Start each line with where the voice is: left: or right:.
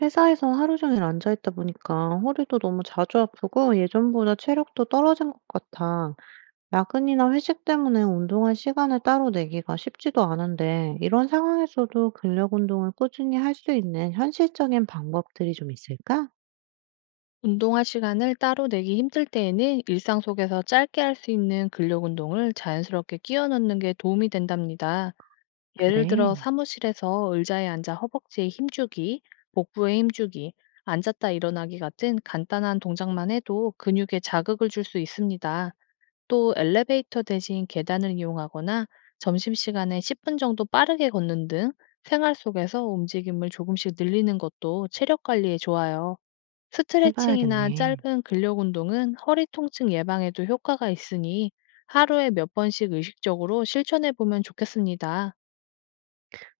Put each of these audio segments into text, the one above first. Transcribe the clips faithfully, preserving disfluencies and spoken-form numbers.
right: 회사에서 하루 종일 앉아 있다 보니까 허리도 너무 자주 아프고 예전보다 체력도 떨어진 것 같아. 야근이나 회식 때문에 운동할 시간을 따로 내기가 쉽지도 않은데, 이런 상황에서도 근력 운동을 꾸준히 할 수 있는 현실적인 방법들이 좀 있을까?
left: 운동할 시간을 따로 내기 힘들 때에는 일상 속에서 짧게 할 수 있는 근력 운동을 자연스럽게 끼워 넣는 게 도움이 된답니다. 예를
right: 그래,
left: 들어 사무실에서 의자에 앉아 허벅지에 힘주기, 복부에 힘주기, 앉았다 일어나기 같은 간단한 동작만 해도 근육에 자극을 줄 수 있습니다. 또 엘리베이터 대신 계단을 이용하거나 점심시간에 십 분 정도 빠르게 걷는 등 생활 속에서 움직임을 조금씩 늘리는 것도 체력 관리에 좋아요. 스트레칭이나
right: 해봐야겠네.
left: 짧은 근력 운동은 허리 통증 예방에도 효과가 있으니 하루에 몇 번씩 의식적으로 실천해 보면 좋겠습니다.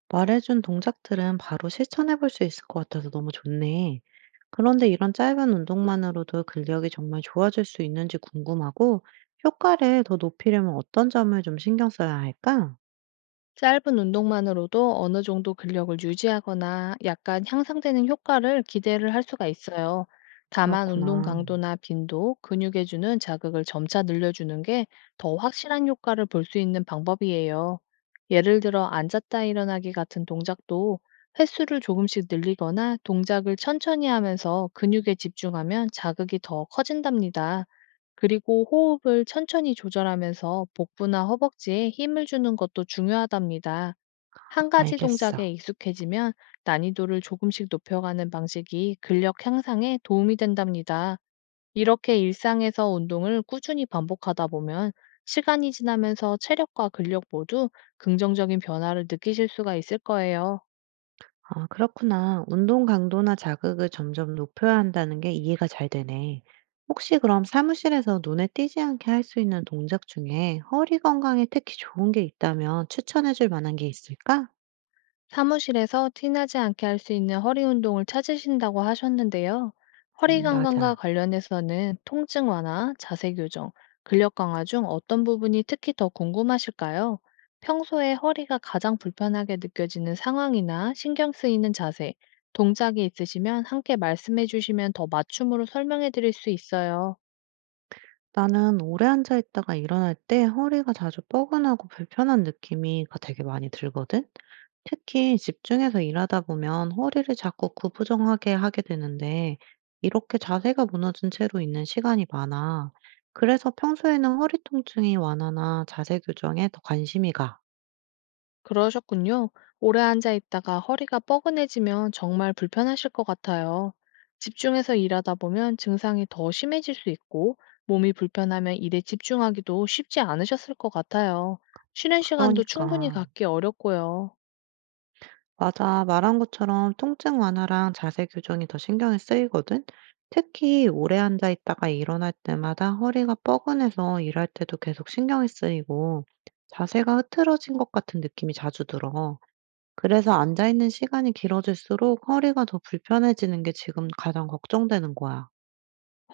right: 말해준 동작들은 바로 실천해 볼 수 있을 것 같아서 너무 좋네. 그런데 이런 짧은 운동만으로도 근력이 정말 좋아질 수 있는지 궁금하고, 효과를 더 높이려면 어떤 점을 좀 신경 써야 할까?
left: 짧은 운동만으로도 어느 정도 근력을 유지하거나 약간 향상되는 효과를 기대를 할 수가 있어요. 다만 운동
right: 그렇구나.
left: 강도나 빈도, 근육에 주는 자극을 점차 늘려주는 게 더 확실한 효과를 볼 수 있는 방법이에요. 예를 들어 앉았다 일어나기 같은 동작도 횟수를 조금씩 늘리거나 동작을 천천히 하면서 근육에 집중하면 자극이 더 커진답니다. 그리고 호흡을 천천히 조절하면서 복부나 허벅지에 힘을 주는 것도 중요하답니다. 한 가지 동작에
right: 알겠어.
left: 익숙해지면 난이도를 조금씩 높여가는 방식이 근력 향상에 도움이 된답니다. 이렇게 일상에서 운동을 꾸준히 반복하다 보면 시간이 지나면서 체력과 근력 모두 긍정적인 변화를 느끼실 수가 있을 거예요.
right: 아, 그렇구나. 운동 강도나 자극을 점점 높여야 한다는 게 이해가 잘 되네. 혹시 그럼 사무실에서 눈에 띄지 않게 할 수 있는 동작 중에 허리 건강에 특히 좋은 게 있다면 추천해 줄 만한 게 있을까?
left: 사무실에서 티나지 않게 할 수 있는 허리 운동을 찾으신다고 하셨는데요. 허리
right: 음,
left: 건강과
right: 맞아.
left: 관련해서는 통증 완화, 자세 교정, 근력 강화 중 어떤 부분이 특히 더 궁금하실까요? 평소에 허리가 가장 불편하게 느껴지는 상황이나 신경 쓰이는 자세, 동작이 있으시면 함께 말씀해 주시면 더 맞춤으로 설명해 드릴 수 있어요.
right: 나는 오래 앉아 있다가 일어날 때 허리가 자주 뻐근하고 불편한 느낌이 가- 되게 많이 들거든? 특히 집중해서 일하다 보면 허리를 자꾸 구부정하게 하게 되는데, 이렇게 자세가 무너진 채로 있는 시간이 많아. 그래서 평소에는 허리 통증이 완화나 자세 교정에 더 관심이 가.
left: 그러셨군요. 오래 앉아 있다가 허리가 뻐근해지면 정말 불편하실 것 같아요. 집중해서 일하다 보면 증상이 더 심해질 수 있고, 몸이 불편하면 일에 집중하기도 쉽지 않으셨을 것 같아요. 쉬는 시간도 충분히
right: 그러니까.
left: 갖기 어렵고요.
right: 맞아. 말한 것처럼 통증 완화랑 자세 교정이 더 신경이 쓰이거든. 특히 오래 앉아 있다가 일어날 때마다 허리가 뻐근해서 일할 때도 계속 신경이 쓰이고 자세가 흐트러진 것 같은 느낌이 자주 들어. 그래서 앉아 있는 시간이 길어질수록 허리가 더 불편해지는 게 지금 가장 걱정되는 거야.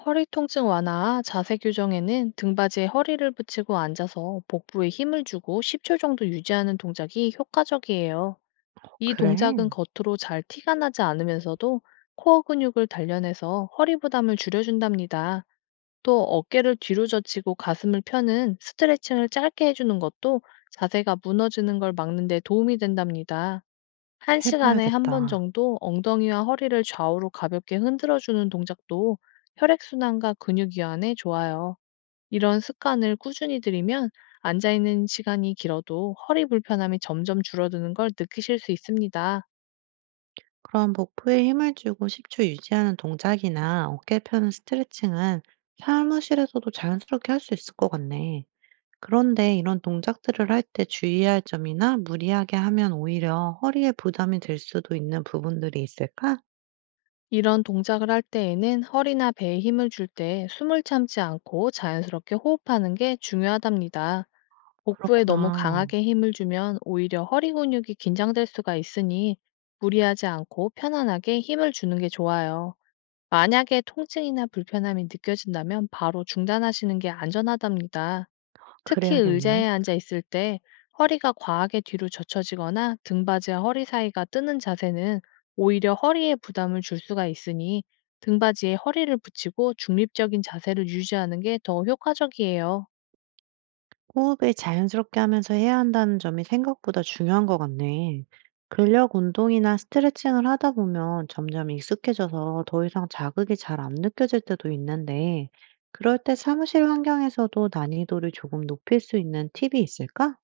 left: 허리 통증 완화와 자세 교정에는 등받이에 허리를 붙이고 앉아서 복부에 힘을 주고 십 초 정도 유지하는 동작이 효과적이에요.
right: 어,
left: 이
right: 그래?
left: 동작은 겉으로 잘 티가 나지 않으면서도 코어 근육을 단련해서 허리 부담을 줄여준답니다. 또 어깨를 뒤로 젖히고 가슴을 펴는 스트레칭을 짧게 해주는 것도 자세가 무너지는 걸 막는 데 도움이 된답니다. 한 시간에 한 번
right: 해봐야겠다.
left: 정도 엉덩이와 허리를 좌우로 가볍게 흔들어주는 동작도 혈액순환과 근육이완에 좋아요. 이런 습관을 꾸준히 들이면 앉아있는 시간이 길어도 허리 불편함이 점점 줄어드는 걸 느끼실 수 있습니다.
right: 그럼 복부에 힘을 주고 십 초 유지하는 동작이나 어깨 펴는 스트레칭은 사무실에서도 자연스럽게 할 수 있을 것 같네. 그런데 이런 동작들을 할 때 주의해야 할 점이나 무리하게 하면 오히려 허리에 부담이 될 수도 있는 부분들이 있을까?
left: 이런 동작을 할 때에는 허리나 배에 힘을 줄 때 숨을 참지 않고 자연스럽게 호흡하는 게 중요하답니다. 복부에 너무
right: 그렇구나.
left: 강하게 힘을 주면 오히려 허리 근육이 긴장될 수가 있으니 무리하지 않고 편안하게 힘을 주는 게 좋아요. 만약에 통증이나 불편함이 느껴진다면 바로 중단하시는 게 안전하답니다. 특히 의자에
right: 그래야겠네.
left: 앉아 있을 때 허리가 과하게 뒤로 젖혀지거나 등받이와 허리 사이가 뜨는 자세는 오히려 허리에 부담을 줄 수가 있으니 등받이에 허리를 붙이고 중립적인 자세를 유지하는 게 더 효과적이에요.
right: 호흡을 자연스럽게 하면서 해야 한다는 점이 생각보다 중요한 것 같네. 근력 운동이나 스트레칭을 하다 보면 점점 익숙해져서 더 이상 자극이 잘 안 느껴질 때도 있는데, 그럴 때 사무실 환경에서도 난이도를 조금 높일 수 있는 팁이 있을까?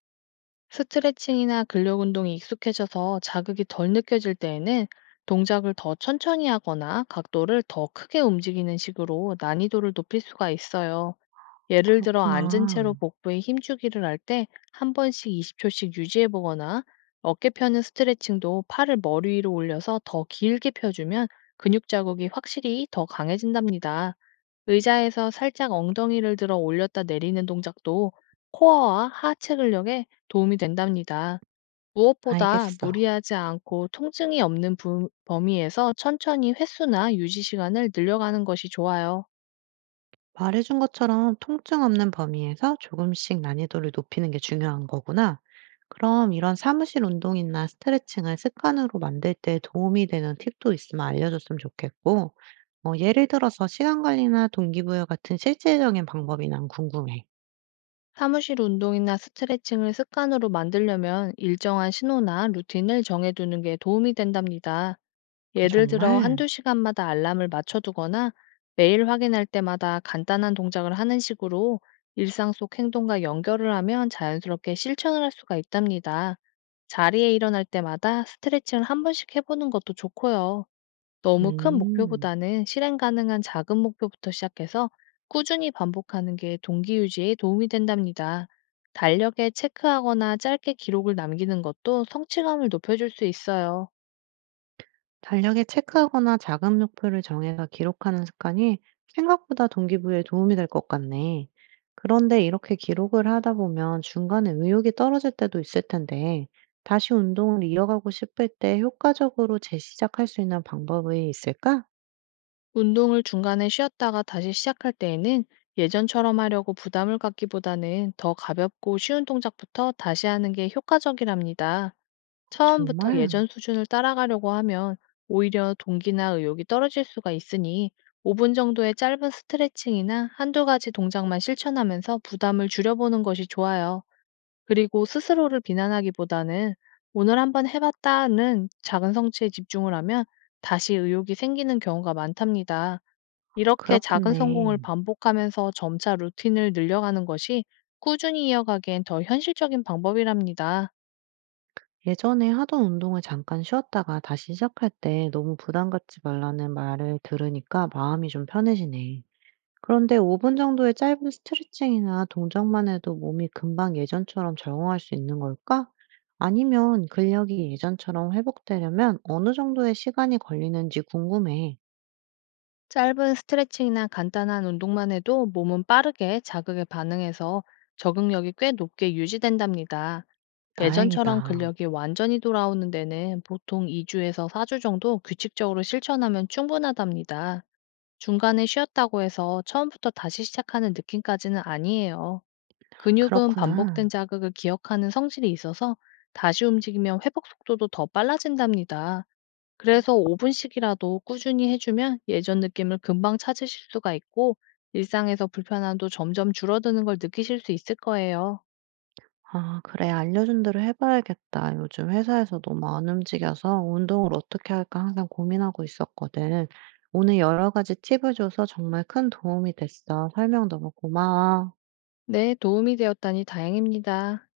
left: 스트레칭이나 근력 운동이 익숙해져서 자극이 덜 느껴질 때에는 동작을 더 천천히 하거나 각도를 더 크게 움직이는 식으로 난이도를 높일 수가 있어요. 예를 들어 앉은
right: 그렇구나.
left: 채로 복부에 힘주기를 할 때 한 번씩 이십 초씩 유지해 보거나 어깨 펴는 스트레칭도 팔을 머리 위로 올려서 더 길게 펴주면 근육 자극이 확실히 더 강해진답니다. 의자에서 살짝 엉덩이를 들어 올렸다 내리는 동작도 코어와 하체 근력에 도움이 된답니다. 무엇보다
right: 알겠어.
left: 무리하지 않고 통증이 없는 부- 범위에서 천천히 횟수나 유지 시간을 늘려가는 것이 좋아요.
right: 말해준 것처럼 통증 없는 범위에서 조금씩 난이도를 높이는 게 중요한 거구나. 그럼 이런 사무실 운동이나 스트레칭을 습관으로 만들 때 도움이 되는 팁도 있으면 알려줬으면 좋겠고, 어, 예를 들어서 시간 관리나 동기부여 같은 실질적인 방법이 난 궁금해.
left: 사무실 운동이나 스트레칭을 습관으로 만들려면 일정한 신호나 루틴을 정해두는 게 도움이 된답니다.
right: 어,
left: 예를 들어
right: 정말?
left: 한두 시간마다 알람을 맞춰두거나 매일 확인할 때마다 간단한 동작을 하는 식으로 일상 속 행동과 연결을 하면 자연스럽게 실천을 할 수가 있답니다. 자리에 일어날 때마다 스트레칭을 한 번씩 해보는 것도 좋고요. 너무 큰
right: 음.
left: 목표보다는 실행 가능한 작은 목표부터 시작해서 꾸준히 반복하는 게 동기 유지에 도움이 된답니다. 달력에 체크하거나 짧게 기록을 남기는 것도 성취감을 높여줄 수 있어요.
right: 달력에 체크하거나 작은 목표를 정해서 기록하는 습관이 생각보다 동기부여에 도움이 될 것 같네. 그런데 이렇게 기록을 하다 보면 중간에 의욕이 떨어질 때도 있을 텐데, 다시 운동을 이어가고 싶을 때 효과적으로 재시작할 수 있는 방법이 있을까?
left: 운동을 중간에 쉬었다가 다시 시작할 때에는 예전처럼 하려고 부담을 갖기보다는 더 가볍고 쉬운 동작부터 다시 하는 게 효과적이랍니다.
right: 어,
left: 처음부터
right: 정말
left: 예전 수준을 따라가려고 하면 오히려 동기나 의욕이 떨어질 수가 있으니 오 분 정도의 짧은 스트레칭이나 한두 가지 동작만 실천하면서 부담을 줄여보는 것이 좋아요. 그리고 스스로를 비난하기보다는 오늘 한번 해봤다는 작은 성취에 집중을 하면 다시 의욕이 생기는 경우가 많답니다. 이렇게 작은
right: 그렇겠네.
left: 성공을 반복하면서 점차 루틴을 늘려가는 것이 꾸준히 이어가기엔 더 현실적인 방법이랍니다.
right: 예전에 하던 운동을 잠깐 쉬었다가 다시 시작할 때 너무 부담 갖지 말라는 말을 들으니까 마음이 좀 편해지네. 그런데 오 분 정도의 짧은 스트레칭이나 동작만 해도 몸이 금방 예전처럼 적응할 수 있는 걸까? 아니면 근력이 예전처럼 회복되려면 어느 정도의 시간이 걸리는지 궁금해.
left: 짧은 스트레칭이나 간단한 운동만 해도 몸은 빠르게 자극에 반응해서 적응력이 꽤 높게 유지된답니다.
right: 다행이다.
left: 예전처럼 근력이 완전히 돌아오는 데는 보통 이 주에서 사 주 정도 규칙적으로 실천하면 충분하답니다. 중간에 쉬었다고 해서 처음부터 다시 시작하는 느낌까지는 아니에요. 근육은
right: 그렇구나.
left: 반복된 자극을 기억하는 성질이 있어서 다시 움직이면 회복 속도도 더 빨라진답니다. 그래서 오 분씩이라도 꾸준히 해 주면 예전 느낌을 금방 찾으실 수가 있고 일상에서 불편함도 점점 줄어드는 걸 느끼실 수 있을 거예요.
right: 아, 그래. 알려준 대로 해봐야겠다. 요즘 회사에서 너무 안 움직여서 운동을 어떻게 할까 항상 고민하고 있었거든. 오늘 여러 가지 팁을 줘서 정말 큰 도움이 됐어. 설명 너무 고마워.
left: 네, 도움이 되었다니 다행입니다.